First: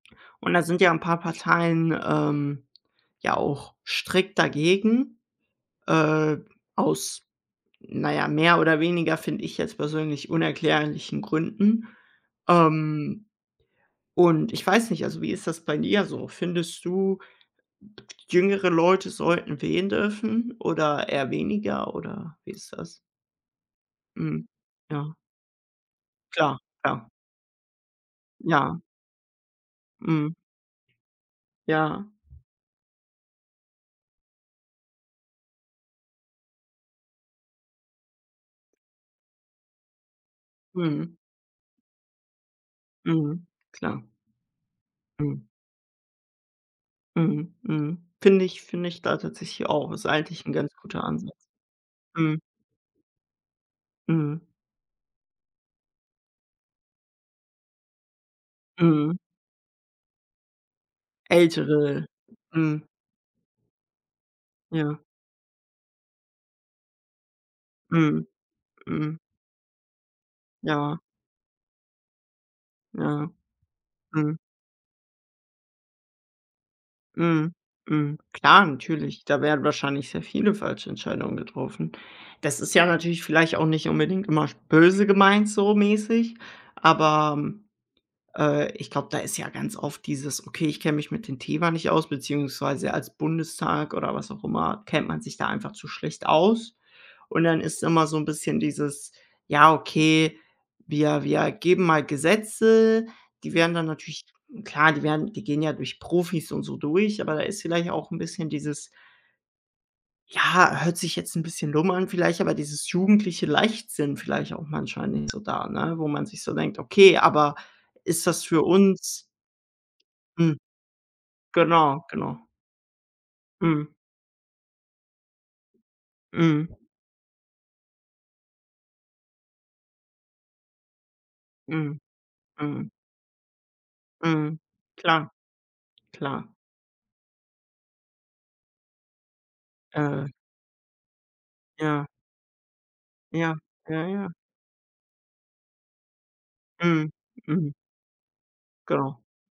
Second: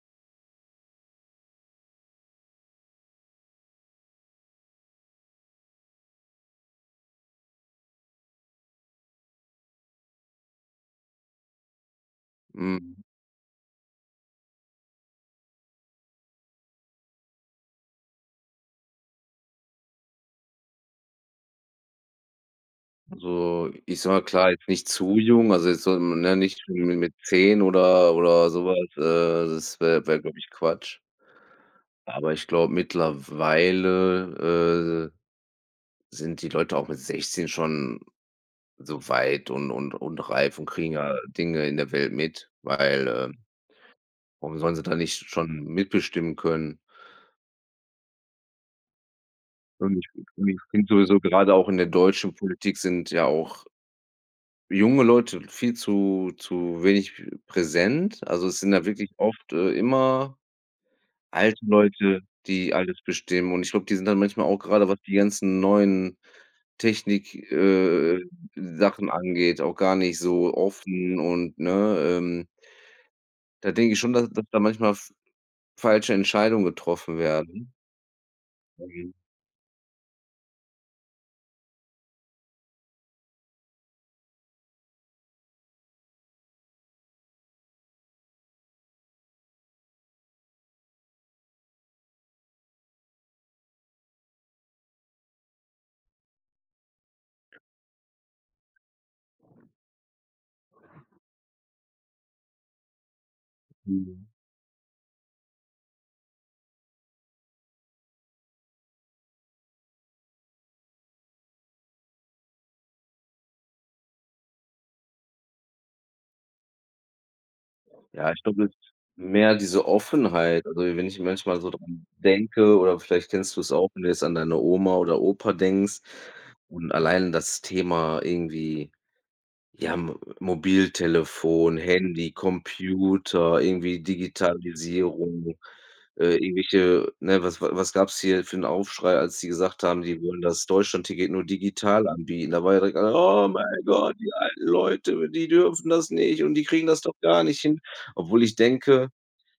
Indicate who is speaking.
Speaker 1: Und da sind ja paar 'n Parteien, ähm, ja auch strikt dagegen, äh, aus na ja, mehr oder weniger, finde ich jetzt persönlich, unerklärlichen Gründen,
Speaker 2: Mhm.
Speaker 1: ähm, und ich weiß nicht, also wie ist das bei dir so? Findest du, jüngere Leute sollten wählen dürfen oder eher weniger oder wie ist das?
Speaker 2: So, ich sage,
Speaker 1: Mhm.
Speaker 2: klar, nicht
Speaker 1: Ja.
Speaker 2: zu jung, also jetzt soll man, ne,
Speaker 1: Klar,
Speaker 2: nicht
Speaker 1: ja.
Speaker 2: mit 10 oder oder so was.
Speaker 1: Ja.
Speaker 2: Äh, das wär wär,
Speaker 1: Mhm.
Speaker 2: glaube ich, Quatsch,
Speaker 1: Ja.
Speaker 2: aber ich glaube, mittlerweile, äh, sind die Leute auch mit 16 schon so weit und und und reif und kriegen ja
Speaker 1: Mhm.
Speaker 2: Dinge in der Welt mit, weil, äh
Speaker 1: Mhm. Klar.
Speaker 2: warum sollen sie da nicht
Speaker 1: Mhm.
Speaker 2: schon mitbestimmen können?
Speaker 1: Mhm. Mhm. Finde ich finde ich da tatsächlich auch,
Speaker 2: Und
Speaker 1: ist eigentlich
Speaker 2: [unintelligible]
Speaker 1: 'n
Speaker 2: ich
Speaker 1: ganz
Speaker 2: finde
Speaker 1: guter
Speaker 2: sowieso,
Speaker 1: Ansatz.
Speaker 2: grade auch in der deutschen
Speaker 1: Mhm.
Speaker 2: Politik sind ja auch
Speaker 1: Mhm.
Speaker 2: junge Leute viel zu zu wenig präsent. Also, es sind ja wirklich
Speaker 1: Mhm.
Speaker 2: oft, äh immer alte
Speaker 1: Ältere
Speaker 2: Leute, die
Speaker 1: mhm.
Speaker 2: alles bestimmen und ich glaube, die sind dann manchmal auch gerade,
Speaker 1: Ja.
Speaker 2: was die ganzen neuen Technik, äh äh
Speaker 1: Mhm.
Speaker 2: äh, Sachen
Speaker 1: Mhm.
Speaker 2: angeht, auch gar nicht so
Speaker 1: Ja.
Speaker 2: offen und ne, ähm
Speaker 1: Ja.
Speaker 2: Da denke ich schon, dass
Speaker 1: Mhm.
Speaker 2: dass da manchmal f falsche Entscheidungen getroffen
Speaker 1: Mhm.
Speaker 2: werden.
Speaker 1: Mhm. Klar
Speaker 2: [unintelligible]
Speaker 1: natürlich, da werden wahrscheinlich sehr viele falsche Entscheidungen getroffen. Das ist ja natürlich vielleicht auch nicht unbedingt immer sch böse gemeint so mäßig, aber, äh, ich glaube, da ist ja ganz oft dieses: „Okay, ich kenne mich mit dem Thema nicht aus“, beziehungsweise als Bundestag oder was auch immer kennt man sich da einfach zu schlecht aus und dann ist immer so 'n bisschen dieses: „Ja, okay, wir wir geben mal Gesetze.“ Die werden dann natürlich
Speaker 2: Mhm.
Speaker 1: klar, die werden die gehen ja durch Profis und so durch, aber da ist vielleicht auch 'n bisschen dieses ja, hört sich jetzt bisschen dumm an vielleicht, aber dieses jugendliche Leichtsinn vielleicht auch manchmal nicht so da, ne, wo man sich so denkt: „Okay, aber ist
Speaker 2: Ja, ich
Speaker 1: das für
Speaker 2: glaube, es ist
Speaker 1: uns“
Speaker 2: mehr diese
Speaker 1: Hm.
Speaker 2: Offenheit. Also wenn ich manchmal so
Speaker 1: Genau,
Speaker 2: dran
Speaker 1: genau.
Speaker 2: denke oder vielleicht kennst du es auch,
Speaker 1: Mhm.
Speaker 2: wenn du jetzt an deine Oma oder Opa denkst
Speaker 1: Mhm.
Speaker 2: und allein das Thema irgendwie, ja, Mo Mobiltelefon,
Speaker 1: Mhm.
Speaker 2: Handy,
Speaker 1: Mhm.
Speaker 2: Computer, irgendwie
Speaker 1: Mhm. Klar,
Speaker 2: Digitalisierung, äh,
Speaker 1: klar.
Speaker 2: irgendwelche, ne, was wa was gab's hier für 'n Aufschrei, als sie gesagt haben, die
Speaker 1: Äh
Speaker 2: wollen das Deutschlandticket nur
Speaker 1: Ja.
Speaker 2: digital anbieten? Da war ja direkt alle: „Oh
Speaker 1: Ja,
Speaker 2: mein
Speaker 1: ja,
Speaker 2: Gott,
Speaker 1: ja.
Speaker 2: die alten Leute, die dürfen das nicht und die kriegen das
Speaker 1: Mhm.
Speaker 2: doch gar nicht
Speaker 1: Mhm.
Speaker 2: hin“, obwohl ich denke
Speaker 1: Genau.